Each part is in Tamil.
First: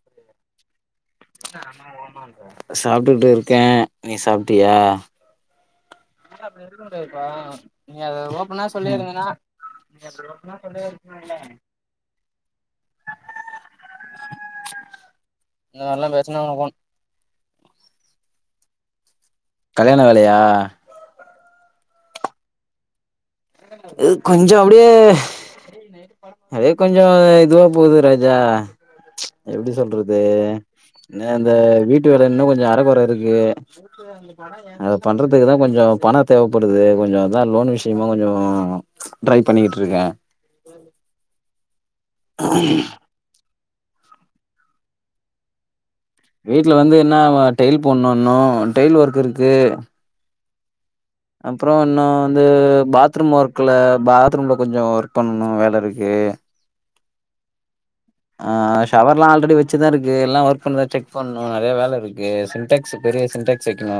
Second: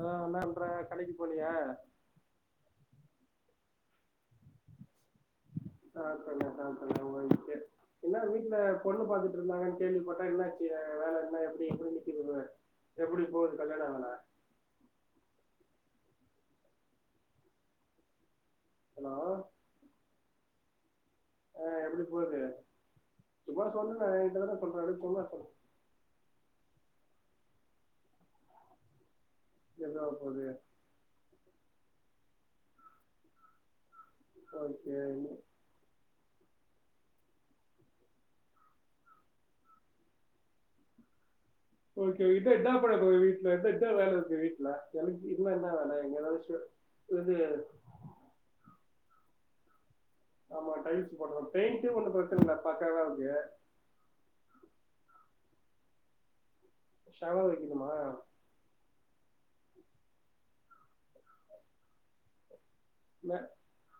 ஆ என்ன பண்ற கடைக்கு போனியா சாப்டுட்டு இருக்கே நீ சாப்டியா [unintelligible] என்ன வீட்ல பொண்ணு பாத்துட்ருந்தாங்கனு கேள்விபட்ட என்னாச்சு வேலலா எப்டி எப்டி நிக்குது என்ன எப்டி போகுது கல்யாண வேல இந்த மாிரல்லா பேசுனா [unintelligible] ஹலோ கல்யாண வேலயா ஆ. எப்டி போது சும்மா சொல்லுனே இது எய கிட்ட கொஞ்சோ தானா சொல்ற அப்டியே பொதுவா சொல்.. அப்டியே கொஞ்சோ இதுவா போகுது ராஜா எப்டி எதுவா சொல்றது போகுது அந்த வீட்டு வேல இன்னு கொஞ்சோ அரகொறயிருக்கு. ஓகே அத பண்றதுக்கு தா கொஞ்சோ பண. தேவப்படுது கொஞ்ச அதா லோன் விஷயமா.. கொஞ்சோ.. ட்ரை பண்ணிட்டுருக்க ஓகே இன்னு என்னா பண்ணுது அந்த வீட்ல இன்னு என்ன வேல இருக்கு வீட்ல எனக்கு இல்ல என்ன வேல எங்க ஏதாச்சு வீட்ல வந்து என்னா இது டையில் போடன்னு இன்னு டையில் ஒர்க் இருக்கு. ஆமா [unintelligible] அப்பற பெயிண்ட்டு இன்னு ஒன்னும் பிரச்சன வந்து. இல்ல பக்காவா பாத்ரூம் இருக்கு ஒர்க்ல. பாத்ரூம்ல கொஞ்ச ஒர்க் பண்ணு. இன்னு வேல இருக்கு ஷவர் வெக்கணுமா ஆ ஷவர்லா ஆல்ரெடி வச்சுதா இருக்கு எல்லா ஒர்க் பண்ணுதான்னு செக் பண்ணணு நெறைய வேலயிருக்கு சின்டக்ஸ் பெரிய மே சின்டக்ஸ் வெக்கணு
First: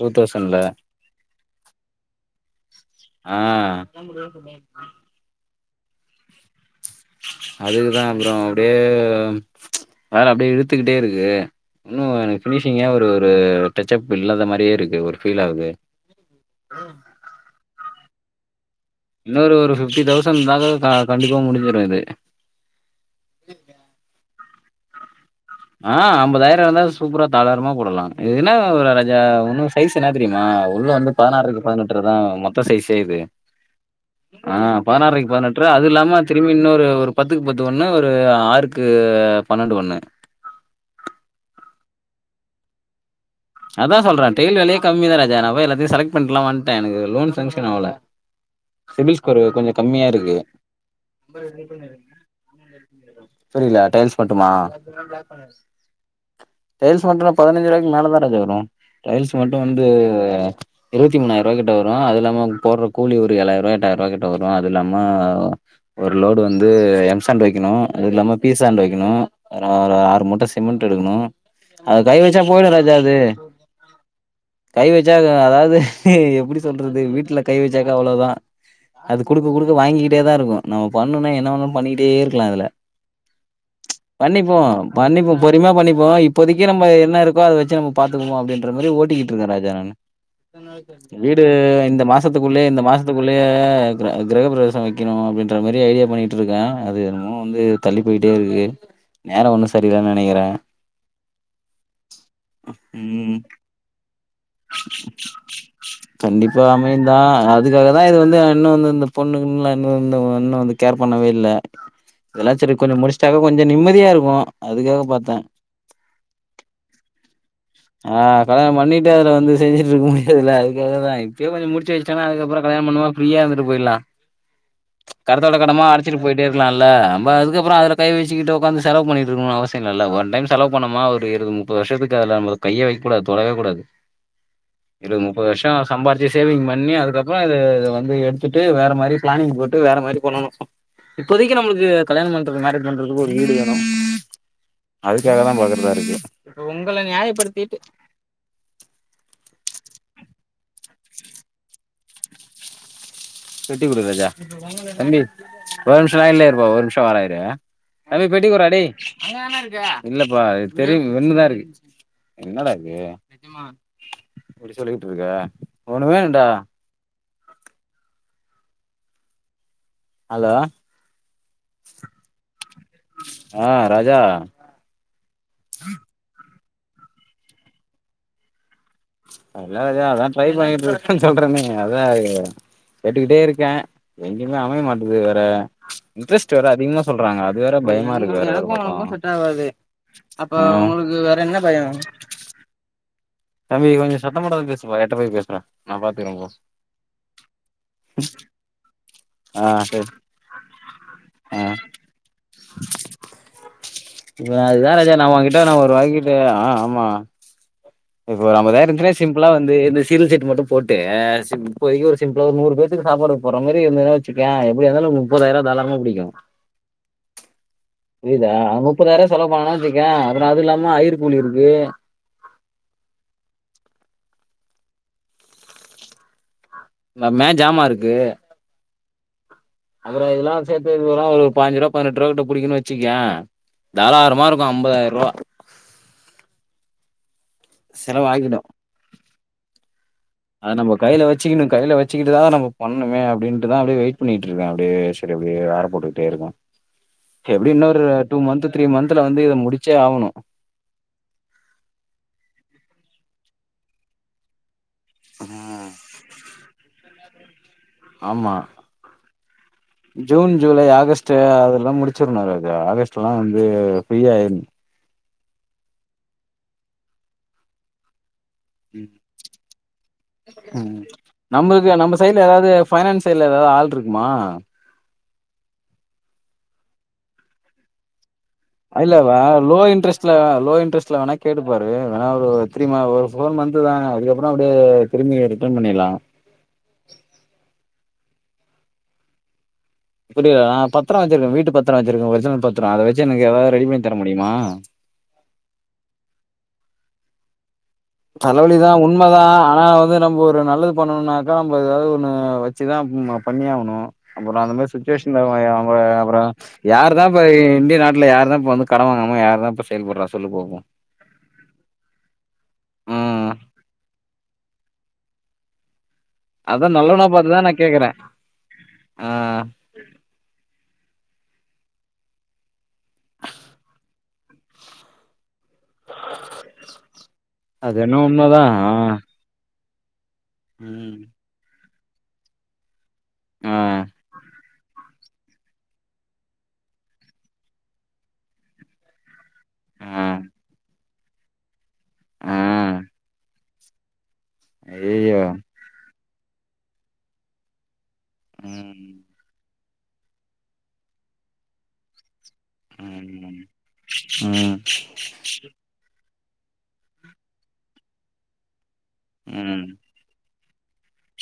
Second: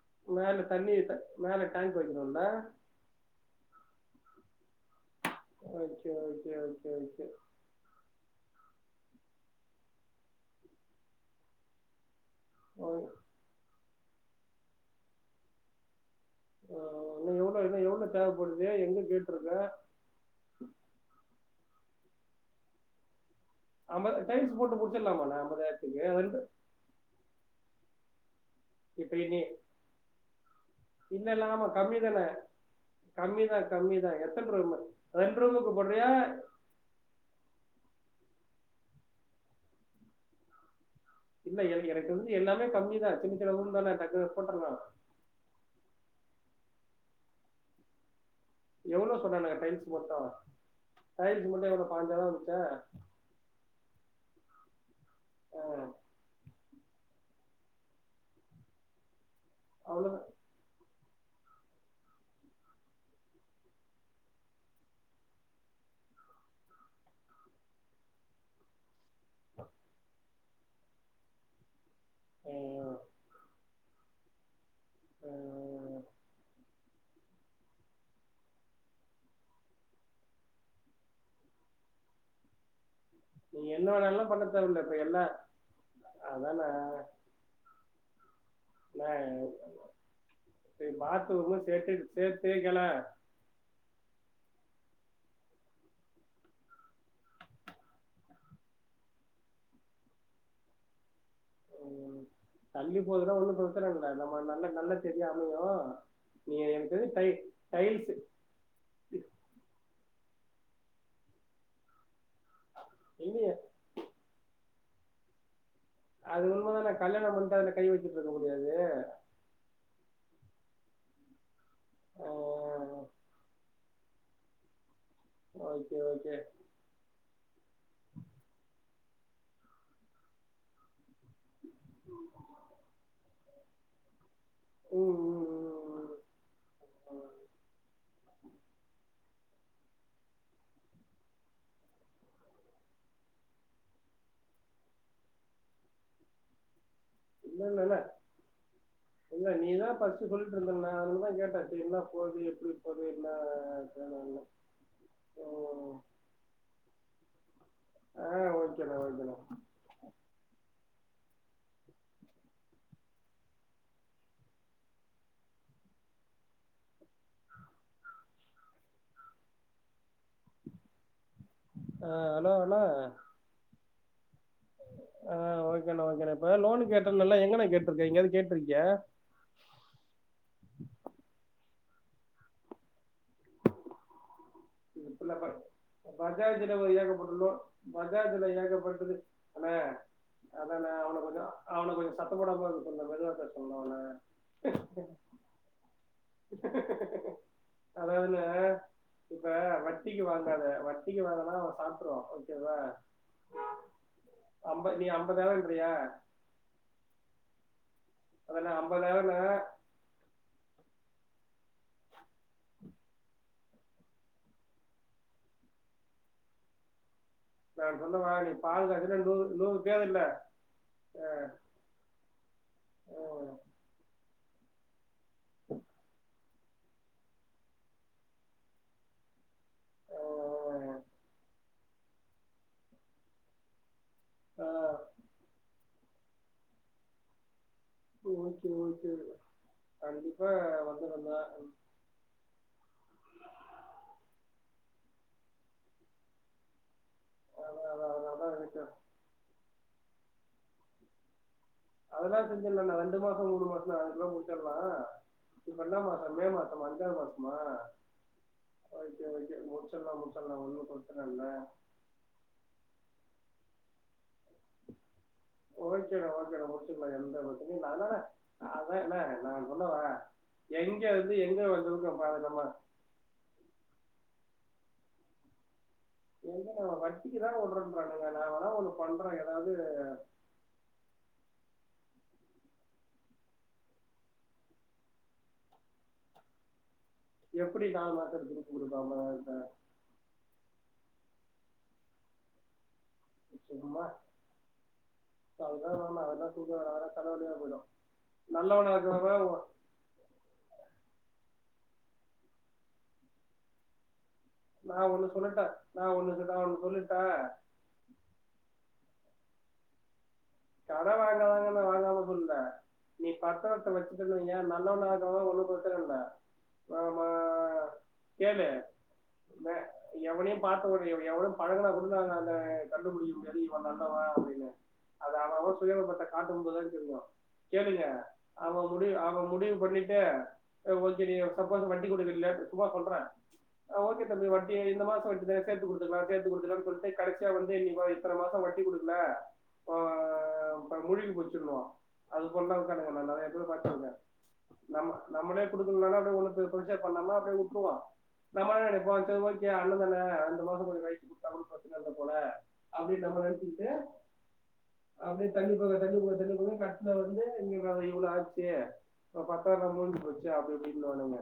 டூ தௌசண்ட்ல மேல தண்ணி த- மேல டேங்க் வைக்கணுல்ல ஆ [unintelligible] அதுக்குதா அப்றோ அப்டியே வேல அப்டியே இழுத்துக்கிட்டே இருக்கு இன்னு எனக் ஓ ஃபினிஷிங்கா ஒரு ஒரு டச்சப் இல்லாத மாரியே இருக்கு ஒரு ஃபீல் ஆகுது ஆ, உம் இன்னும் எவ்வளோ இன்னும் எவ்வளோ தேவைப்படுது எங்கே இன்னொரு கேட்டிருக்கேன் ஒரு ஃபிஃப்டி தௌசண் இருந்தாகா கண்டிப்பா முடிஞ்சிரு இது ஆம டைல்ஸ் போட்டு முடிச்சிடுலாமான்ன ஆ அம்பதாயிரோ இருந்தா சூப்பரா தாளாரமா போடலா இது என்னா வரு இப்போ ராஜா நீ ஒன்னு சைஸ் என்னா தெரியுமா உள்ள வந்து இல்லை இல்லை பதினாறுக்கு ஆமாம் கம்மி பதினெட்டுருதா தானே மொத்த சைஸே இது கம்மி தான் கம்மி தான் எத்தனை ஆ ரூம் பதுனாறைக் ரெண்டு பதுனெட்ர ரூமுக்கு அது போடுறியா இல்லாம திரும்பி இன்னொரு ஒரு பத்துக்கு பத் து ஒண்ணு ஒரு ஆறுக்கு பனனெண்டு ஒண்ணு இல்ல என எனக்கு வந்து எல்லாமே கம்மிதா அதா சொல்றே டெயிலி வேலையே கம்மிதா ராஜா நம்ப போய் எல்லாத்தையு செலக்ட் பண்ட்லா வந்துட்டே எனக்கு லோன் சேங்க்ஷன் அவல எவ்வளோ சிபில் ஸ்கோர் சொன்னாங்க கொஞ்ச டைல்ஸ் கம்மியா மட்டும் இருக்கு டைல்ஸ் மட்டும் எவ்வளோ பாஞ்சாதான் வந்துச்சா புரியல டைல்ஸ் மட்டுமா டைல்ஸ் மட்டுனா பதினஞ்சு ரூபாய்க்கு மேலதா வரு ரைஸ் மட்டு வந்து அவ்வளோதான் இருவத்தி மூணாயிரூபா கிட்ட வரு அது இல்லாம போட்ற கூலி ஒரு ஏழாய்ரூபா எட்டாய்ரூபா கிட்ட வரு அது இல்லாம ஒரு லோடு வந்து எம் சாண்ட் வைக்கணு அது இல்லாம பீ சாண்ட் வைக்கணு ஆறு மூட்ட சிமெண்ட் எடுக்கணு அது கை வச்சா போயிடு ராஜா கை வச்சா அத அதாவது எப்டி சொல் றது வீட்டுல கை வச்சாக்கா அவ்வளதா அது குடுக்க குடுக்க வாங்கிக்கிட்டே தா இருக்கு நம்ம பண்ணும்னா என்ன வேணா பண்ணிகிட்டே இருக்கலா அதுல நீ என்ன வேணாலும் பண்ண பண்ணிப்போ தேவையில்லை இப்போ எல்லாம் பண்ணிப்போ பொறுமயா பண்ணிப்போ அதான் இப்போதைக்கி நம்ம என்னா இருக்கோ அத வச்சு நம்ம பாத்துக்குமா அப்டின்ற மாரி நான் ஓட்டிகிட்ருக்கே ராஜா நானு வீடு பாத்ரூமு சேர்த்து இந்த சேர்த்து மாசத்துக்குள்ளயே இந்த கிள மாசத்துக்குள்ளயே கிர கிரகபிரவே வைக்கணு அப்டின்ற மாரி ஐடியா பண்ணிட்ருக்கே அது என்னமோ வந்து தள்ளி போயிட்டேருக்கு நேர ஒன்னு சரியில்லனு நெனைக்கிறே ம் தள்ளி போகுதுன்னா ம் ஒன்னும் பிரச்சன இல்ல நம்ம நல்ல நல்ல செடியா அமையு நீ கண்டிப்பா எனக்கு தெரிஞ்சு அமையுந்தா டை அதுக்காக தா டைல்ஸு இது வந்து இன்னு வந்து இந்த பொண்ணு னு ஒன்னு வந்து கேர் பண்ணவே இல்ல இதெல்லா சரி கொஞ்ச முடிச்சிட்டாக்க இல்லையே கொஞ்ச நிம்மதியா இருக்கு அதுக்காக பாத்த அது உணமதான கல்யாண பண் ஆ கல்யாணம் பண்ணிட்டு அதுல வந்து செஞ்சுட்ருக்க முடியாதுல்லல அதுக்காகதா இப்பயே கொஞ்ச முடி ச்சுவச்சுட்டனா ஆ அதுக்கப்புற கல்யாணம் பண்ணமா பிரீயா இருந்துட்டு போயிடலா கடத்தோட கடமா ஓகே அடைச்சிட்டு ஓகே போயிட்டே இருக்கலால்ல நம்ம அதுக்கப்புற அதுல கைவச்சுகிட்டு ஒக்காந்து செலவு பண்ணிட்டுக்க இருக்கனும்ற அவசிய இல்லல ஒன் டைம் செலவு பண்ணமா ஒரு இருவது முப்பது வருஷத்துக்கு அதுல கையே வைக்க கூடாது தொடவே கூடாது ம் இருபது ம் முப்பது வருஷம் ம் ம் சம்பாரிச்சு சேவிங் பண்ணி அதுக்கப்புற இது இத வந்து எடுத் துட்டு வேற மாரி பிளானிங் போட்டு வேற மாரி பண்ணனு இப்போதைக்கு நம்மளுக்கு கல்யாணம் பண்றது மேரேஜ் பண்றதுக்கு ஒரு வீடு வேணு அதுக்காக தா பாக்குறதாருக்கு இப்ப ஒங்கள நியாய இல்ல இல்லல்ல இல்ல நீதா ப [unintelligible] சொல்லிட்ருந்தண்ண அந்த மாரி கேட்டே [inaudible] என்ன போது எப்டி போது என்ன ஒரு ஏதுன்னு ம் நிம்ஷோ லைன்லே இருப்பா ஒரு நிம்ஷோ வர இரு தம்பி ஆ பெட்டிக்குரா டே ஓகேண்ணா ஓகேண்ணா அங்கதான இருக்கு இல்லப்பா தெரியும் ஒன்னுதான் இருக்கு என்னடா இது இப்படி சொல்லிக்கிட்டு இருக்க ஒண்ணுமேடா அலோ அ அலோ அண்ணா ராஜா ஆ ஓகேண்ணா ஓகேண்ணா இப்ப லோனு கேட்ருந்தல்ல எங்கண்ணா கேட்ருக்கே எங்யாவ்து கேட்ருக்கியா இல்ல ராஜா அதா ட்ரை பண்ணிட்டு இருக்கேன்னு சொல்றேனே அதா கேட்டுக்கிட்டே இருக்கே எங் கயு அமைய மாட்டிக்து இதுல வேற ப- இன்ட்ரெஸ்ட் வேற பஜாஜ்ல ஒரு அதிகமா ஏகப்பட்ட சொல்றாங்க அது வேற பயமா இருக்கு [inaudible] அண்ணே அதாண்ண அவன கொஞ்சோ அவன கொஞ்சோ சத்தம் போடாம இருக்க சொல்லுண்ண மெதுவா பே தம்பி கொஞ்சம் சத்தம் போடாம பேசுப்ப எட்ட போய் பேசுங்க நான் பாத்துக்குறேன் போ அதாவ்துண்ண இப்ப ஆ சரி வட்டிக்கு வாங்காத வட்டிக்கு வாங்னன்னா ஆ சாப்ட்ருவோ ஓகேவா இப்ப அது தா ஐம்ப நீ ராஜா நா உங்கிட்ட நா ஐம்பதாயிரம்ன்றியா ஒரு வாங்கிட்டு ஆ ஆமா இப்ப ஒரு அதனால அம்பதாய்ரோ இர்ந்ச்சுன்னா ஐம்பதாயிரம்னா சிம்பிளா வந்து இந்த சீரியல் செட் மட்டு போட் டு சிம்ப் இப்போதைக்கு ஒரு சிம்பிளா ஒரு நூறு பேத்துக்கு சாப்பாடு போட்ற மாரி இருந்துதுனா வெச்சுக்க எப்டியா இருந்தாலு ஒரு முப்பதாய்ருவா தாராள மா புடிக்கு நான் சொன்னவா நீ புரிதா பால் காய்ச்சல முப்பதாய்ருவா நூறு செலவு பண்ணனா நூறு வெச்சுக்க பேர் இல்ல அப்பறோ அது இல்லாம ஐயரு கூலியு இருக்கு ஆஹ் [unintelligible] [unintelligible] மே ஜாமா இருக்கு அப்பறோ இதெல்லா சேத்து ஆஹ் [unintelligible] ஒரு பாஞ்சுருவா, பதினெட்ருவா கிட்ட புடிக்குன் வெச்சுக்யே தாராரமா இருக்கு ஆஹ் அம்பதாய்ருவா ஓகே செலவாகிடும் ஓகே கண்டிப் அத நம்ம கைல வெச்சிக்கினு கைல வெச்சிக்கிட்டுதா நம்ம பண்ணுமே அப்டின்ட்டுதா அப்டியே வெயிட் பண்ணிட்ருக் கே அப்டியே செரி அப்டியே ஆற போட்டுக்கிட்டே இருக்கே எப்டி இன்னு ஒரு டூ மந்த்து த்ரீ மந்த்துல வந்து இத முடிச்சே ஆவனு அண்ண அதுக்குள்ள முடிச்சர்லா இப்ப என்ன மாசோ, மே மாசமா அஞ்சாவ்து மாசமா ஆமா ஓகே ஓகே முடிச்சிடலாம் ஜூன், முடிச்சிடலாம் ஜூலை, ஒன்றும் பிரச்சனை ஆகஸ்ட்டு இல்லை அதெல்லா முடிச்சர்னு ராஜா ஆகஸ்ட் எல்லா வந் து ஃப்ரீயா இர்ந் ஓகேண்ணா ஓகேண்ணா முடிச்சிர்லா எந்த பிரச்சனயு இல்ல ஆனா அதா ம் என்ன நா சொல்ல வர ம் நம்மள்க்கு நம்ம சைட்ல எதாவ்து ஃபைனான்ஸ் சைட்ல எதா ஆள்ருக்மா எங்கண்ணா வட்டிக்குதாண்ண உட்றேன்றானுங்க இல்லவா லோ இன்ட்ரெஸ்ட்ல லோ இன்ட்ரெஸ்ட்ல வேணா கேட்டு பாரு வேணா ஒரு த்ரீ ம ஒரு ஃபோர் மன்த்து தான அதுக்கப்பறோ அப்டியே திரும்பி ரிட்டர்ன் பண்ணிர்லா [unintelligible] எப்டி நால் மாசத்துல திருப்பி குடுப்ப அம்பதாயிரத்த [unintelligible] நா பத்தரோ வெச்சிருக்கே வீட்டு பத்தரோ வச்சிருக்கே ஒரிஜினல் பத்தரோ அத வெச் சு எனக்கு எதாத் ரெடி பண்ணி தர முடியுமா அதெல்லா வேணா வேற எதா [unintelligible] வர வர தலவலியா போயிடு தலவலிதா உண்ம தா ஆனா வந்து நம்ம ஒரு நல்லது பண்ணனுனாக்கா நம்ம எதாவது ஒன்னு வெச்சு தா ம் அ பண்ணியாவனு அப்பறோ அந்த மாரி நான் ஒண்ணு சுச்சுவேஷன்ல சொல்லிட்டேன் நான் [unintelligible] அப்பறோ ஒண்ணு நான் ஒண்ணு யாரு தா சொல்லிட்டேன் அப்ப இ இண்டிய நாட்ல யாரு தா இப்ப வந்து கட வாங்காம யாரு தா இப்ப செயல்பட்றா சொல்லுபோ கட வாங்கறாங்கன்னா வாங்க வேணா சொல்ல நீ ம் பத்தரத்த வெச்சுக்கினு நீ ஏ நல்லவனா இருக்கறவல்லா ஒரு ஊருக்கு ஒருத்தரு இல்ல அதா நல்லவனா பாத்து தா நா கேக்கறே கேளு ஆ எவ்வளோ பழகுன குள்ள அந்த அந்த கண்டுபுடிக்க முடியாது இவ நல்லவ அப்டின்னு அது அவ அவ உபயோகப்பட்ட [unintelligible] அது கேளுங்க என்னவோ உண்மதா அவ ஆ முடி அவ முடிவு பண்ணிட்டு அ ம் ஓகேடி சம்போஸ் நீ வண்டி குடுக்க லேட் சும்மா சொல்றே ஆ ஓகே தம்பி வண் டி இந்த மாசோ எடுத்துகிறே சேத்து குடுத்துகலா சேத்து குடுத்துகலானு சொல்ட்டு கடசியா வந்து நீ வ இத்தன மாசோ வட்டி குடுக்கல ஆ இப்ப முழுகி போச்சுன்றுவோ அது ஆ [unintelligible] நா நெறைய பேர பாத்துருக்கே நம்ம ஐயையோ நம்மளே குடுக்கணுனாலு அப்டியே ஒன்னு பி [unintelligible] பண்ணாம அப்டியே வுட்றுவோ நம்ம என்ன ம் நெனைப்போ சரி ஓகே அண்ணந்தான அடுத்தமாசோ கொஞ்சோ [unintelligible] குடுத்தா கூட ப்ரச்சன இல்ல போல அப்டின்ற மாரி ம் நெனச்சுகிட்டு ம் அப்டியே தள்ளி போக தள்ளி இவுங்க ரெண்டு பேரு கட்னது வந்து இவ்ளோ இவ்ளோ ஆச்சு ம் [unintelligible] முடுஞ்சு போச்சு அப்டிஇப்டினு ன்வாணுங்க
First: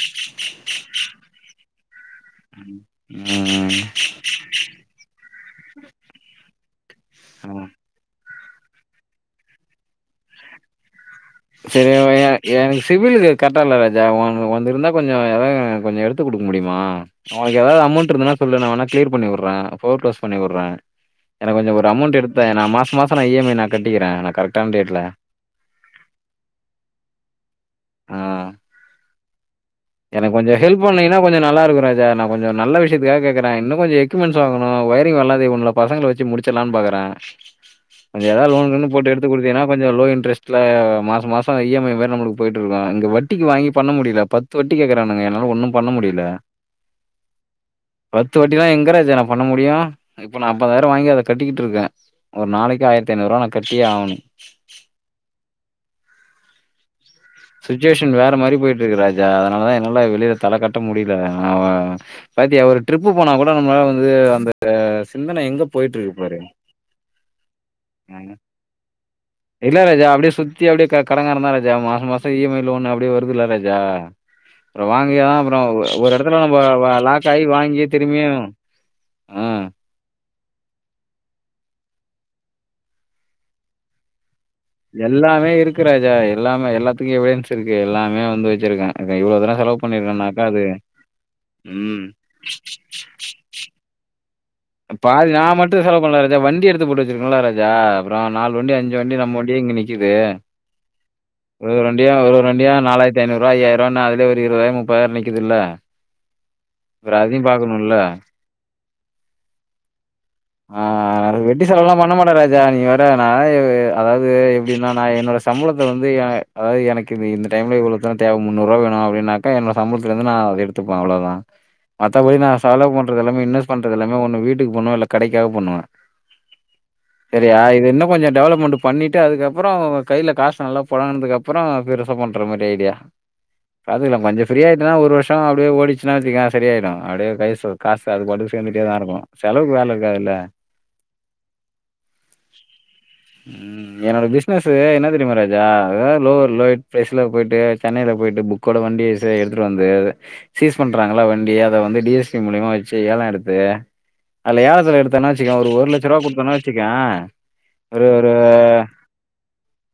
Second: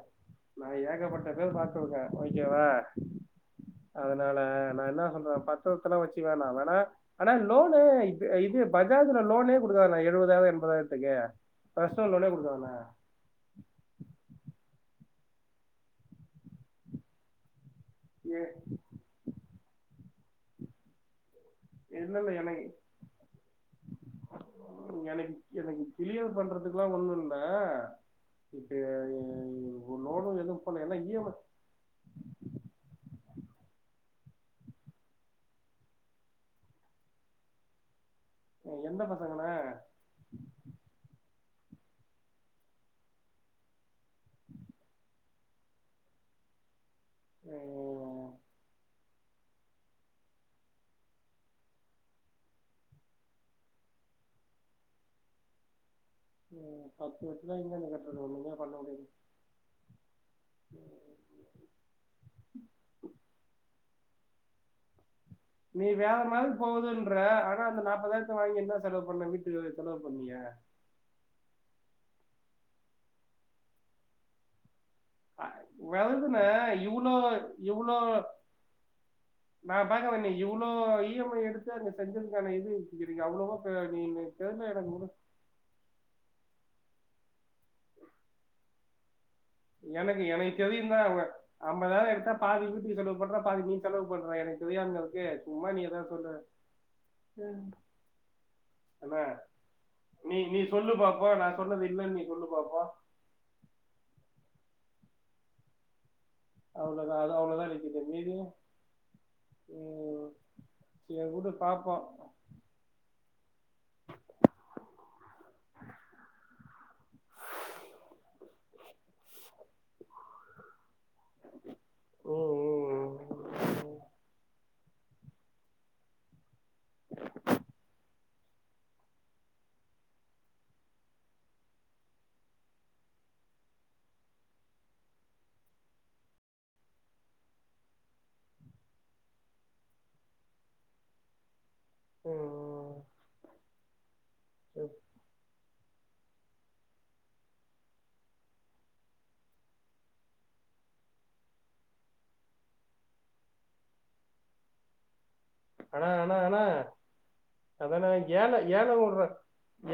நா ஏகப்பட்ட பேர் பாத்துறுக்கே ஓகேவா ம் ம் அதுனால நா என்னா சொல்றே பத்தரத்தலா வச்சுக்க வேணா வேணா ஆனா ம் லோனு இது பஜாஜ்ல லோனே குடுக்க வேனா எழுவதாயிரோ எம்பதாயி சரி எ எனக்கு சிபிலிது கட்டல ராஜா ஒன்து ஒன்திருந்தா கொஞ்சோ [unintelligible] கொஞ்சோ எடுத்து குடுக்க முடிமா எதாவது அமௌண்ட் இருந்ததுன்னா சொல்லு நா வேனா க்ளியர் பண்ணி விற்றே ஃபோர் ப்ளஸ் பண்ணி விற்றே எனக்கு கொஞ்சோ ஒரு அமௌண்ட் என்னன்னு எடுத்தாயே நா எனக்கு மாச மாச நா இ எம் ஐ நா கட்டிகிறே நா கரக்டான டேட்ல [unintelligible] பண்றதுக்குலா ஒண்ணு இல்ல ஆ இப்ப எ எனக்கு கொஞ்சோ ஹெல்ப் பண்ணீகன்ன கொஞ்சோ நல்லா இருக்கு ராஜா நா கொஞ்சோ நல்ல விஷயத்துக்காக கேக்குறே இன்னு கொஞ்சோ எக்யூப்மண்ட்ஸ் வாங்கணு வயரிங் வேல [unintelligible] பசங்கள வச்சு முடுச்சற்லானு பாக்குறே கொஞ்சோ எதாது லோன் ஐ கீன் எந்த போட்டு எடுத்து பசங்கண்ணே குடுத்தீகன்னா கொஞ்சோ லோ இன்ட்ரஸ்ட்ல மாச மாச இ எம் ஐ மாரி நம்மளுக்கு போய்ட்டு இருக்கு இங்க வட்டி வாங்கி பண்ண முடில பத் பத்து வட்டி கேக்குறானுங்க என்னால ஒன்னு பண்ண முடில ம் பத்து வட்டினா எங்க ராஜா நா பண்ண முடியு இப்ப [unintelligible] வாங்கி அத கட்டிக்கிட்ருக்கே ஒரு நாளைக்கி ஆயரத்தி ஐநூறு ருவா நா கட்டியே ஆகணு [unintelligible] ம் பத்து வருஷமா இஎம்ஐ சுச்சுவேஷன் கட்டுறது வேற ஒண்ணுமே மாரி பண்ண போய்ட்டு இருக்கு முடியாது ராஜா அதுனாலதா என்னால வெளில தல காட்ட முடில நா பாத்தியா ஒரு ட்ரிப்பு போனா கூட நம்மளால வந்து அந்த சிந்தனை எங்க நீ போய்ட்டு இருக்கு வேற பாரு மாதிரி போகுதுன்ற ஆனா அந்த நாற்பதாயிரத்தை வாங்கி என்ன செலவு பண்ண வீட்டுக்கு இல்ல செலவு ராஜா அப்டியே பண்ணிய சுத்தி அப்டியே க கடங்காறந்தா ராஜா மாச மாச இ எம் ஐ லோன் அப்டியே வருதுல்ல ராஜா அப்பறோ வாங்குயா அப்பறோ ஒ ஒரு எடத்துல வருதுண்ணே நம்ம லாக் ஆயி வாங்கியே திரும்பியு ஆ பா பாக்க வன்னி இவ்ளோ இ எம் ஐ எடுத்து அங்க செஞ்சிருந்தேனு வை இது [unintelligible] அவ்ளோவா ப நீ தெரிஞ்ச எனக்கு எல்லாமே இருக்கு ராஜா எல்லாமே எல்லாத்துக்கு எவிடன்ன்ஸ் இருக்கு எல்லாமே வந்து வச்சிருக்கே இவ்ளோ தூரோ செலவு எனக்கு பண்ணிருக்கேனாக்கா எனக்கு தெரியுந்தா அவுங்க ம் ஐம்பதாயிரோ எடுத்தா பாதி வீட்டுக்கு செலவு பண்ற பாதி நீ செலவு பண் பாதி நா மட்டு செலவு பண்ணல ராஜா வண்டி எடுத்து போட்டு வச்சுருக்கேன்ல ராஜா அப்பறோ நாலு வண்டி அஞ்சு வண்டி என்ன நம்ம வண்டி இங்க நிக்கிது நீ நீ சொல்லு பாப்போம் நான் ஒரொரு சொன்னது வண்டியா இல்லைன்னு நீ ஒரொரு சொல்லு வண்டியா பாப்போம் நாலாயிரத்தி ஐநூறுவா ஐய்யாயிருவானு அதுலயே ஒரு இருவதாயிரோ மு முப்பதாயிரோ நிக்கிதில்ல அவ்ளோதா அது அவ்ளோதா நிக்கிது மீதி ம், ஆ சரி அட விடு வெட்டி செலவல்லா பாப்போம் பண்ண மாட்டே ராஜா நீ வேற நா [unintelligible] அதாவது எப்டினா நா என்னோட சம்பளத்த வந்து எ அதாவது எனக்கு இந்த டைம்ல இவ்ளோ தேவ முன்னூறுவா வேனு அப்டினாக்க என்னோட சம்பளத்துல இருந்து நா அத எடுத்துப்பே அவ்ளதா மத்தபடி நா ம், செலவு ம், பண்றது எல்லாமே இன்வஸ் பண்றது எல்லாமே ஒன்னு வீட் வீட்டுக்கு பண்ணுவே இல்ல கடைக்காகவது பண்ணுவே சரியா இது என்ன கொஞ்சோ டெவலப்மண்ட் பண்ணிட்டு அதுக்கப்பறோ கையில காசு நல்லா பொழங்குனதுக்கு அப்பறோ பெருசா பண்ற மாரி ஐடியா அது இல்லாம கொஞ்சோ ஃப்ரியாய்டனா ஒரு வர்ஷோ அப்டியே ஓடுச்சுனா வச்சுக்கயே சரியாய்டு அப்டியே கைசு காசு அதுபாட்டுக்கு வந்துட்டே தா இருக்கு செலவுக்கு வேல இருக்காதுல்ல ஓ ஹோ [unintelligible] ம் என்னோட பிஸ்னஸு என்ன தெரியுமா ராஜா எதாவது லோவர் லோயட் ப்ளேஸ்ல போய்ட்டு சென்னைல போய்ட்டு புக்கோட வண்டி ச எடுத்துட்டு வந்து சீஸ் பண்றாங்கள்ள வண்டிய அத வந்து டி எஸ் பி மூலியமா வச்சு ஏல எடு து அதுல ஏலத்துல எடுத்தானே வச்சுகவே ஒரு லட்சம் ரூபவ குடுத்தானே வச்சுக்க அத அண்ணா ஏல ஏல விடுற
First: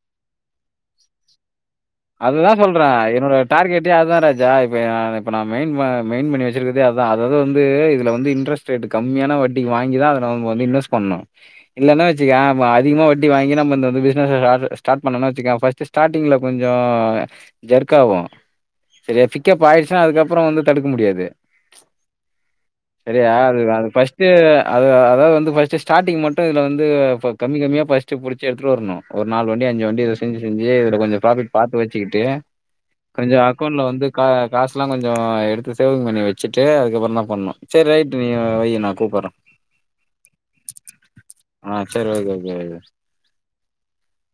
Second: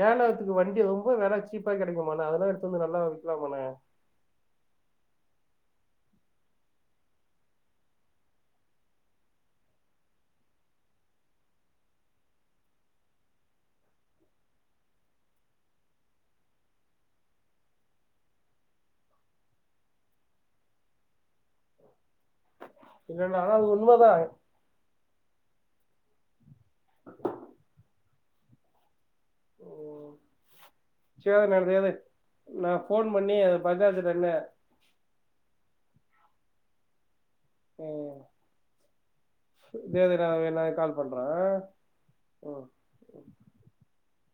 ஏலத்துக்கு வண்டி ரொம்ப வேலை சீப்பா கே அதுதா சொல்ற என்னோட டார்கெட்டே அதுதா ராஜா இப்ப இப்ப நா மெயின்ப மெயின் பண்ணி வச்சுருக்கிறதே அத அதாவது வந்து இதுல வந்து இன்ட்ரெஸ்ட் ரேட் கம்மியான வட்டிக்கு வாங்கி தா அத நாம வந்து இன்வெஸ்ட் பண்ணு இல்லனா வச்சுக்கயா இப்போ அதிகமா வட்டி வாங்கி நாம இந்த இந்த பிசினஸ்ஸ ஸ்டார் ஸ்டார்ட் பண்ண வச்சக்க ஃபர்ஸ்ட் ஸ்டாரிங்ல கொஞ்ச ஜெர்க்க ஆவு சரிய பிக்காப் அயிடுச்சுன்னா அதுக்கப்புற வந்து தடுக்க முடியாது இல்ல சரியா இல்ல ஆனா அது அது உண்மைதான் ஃபர்ஸ்ட் அது அதாவது வந்து ஃபர்ஸ்ட் ஸ்டார்டிங் மட்டு [unintelligible] இதல வந்து [unintelligible] கம் கமிய ஃபர்ஸ்ட் புடிச்ச எடுத்துட்டு வரணு ஒரு நாலுண்டி அஞ்சுண்டி ம். இதுல செஞ்சி செஞ்சியே இதுல கொஞ்ச சரி ப்ராஃபிட் பாத்து நேரத்தையாவது வச்சுக்கிட்டு நான் ஃபோன் கொஞ்ச பண்ணி அது அக்கவுண்ட்ல வந்து பஜாஜ்ல என்ன கா காசுலா கொஞ்ச எடுத்து சேவிங் பண்ணி வச்சு வச்சிட்டு அதுக்கப்புற தா பண்ணணு சேரி ரைட் ம் நீ வையு நா கூப்பிடடுற [unintelligible] கால் பண்ற ஆ சேரி ஓகே ஓகே [unintelligible]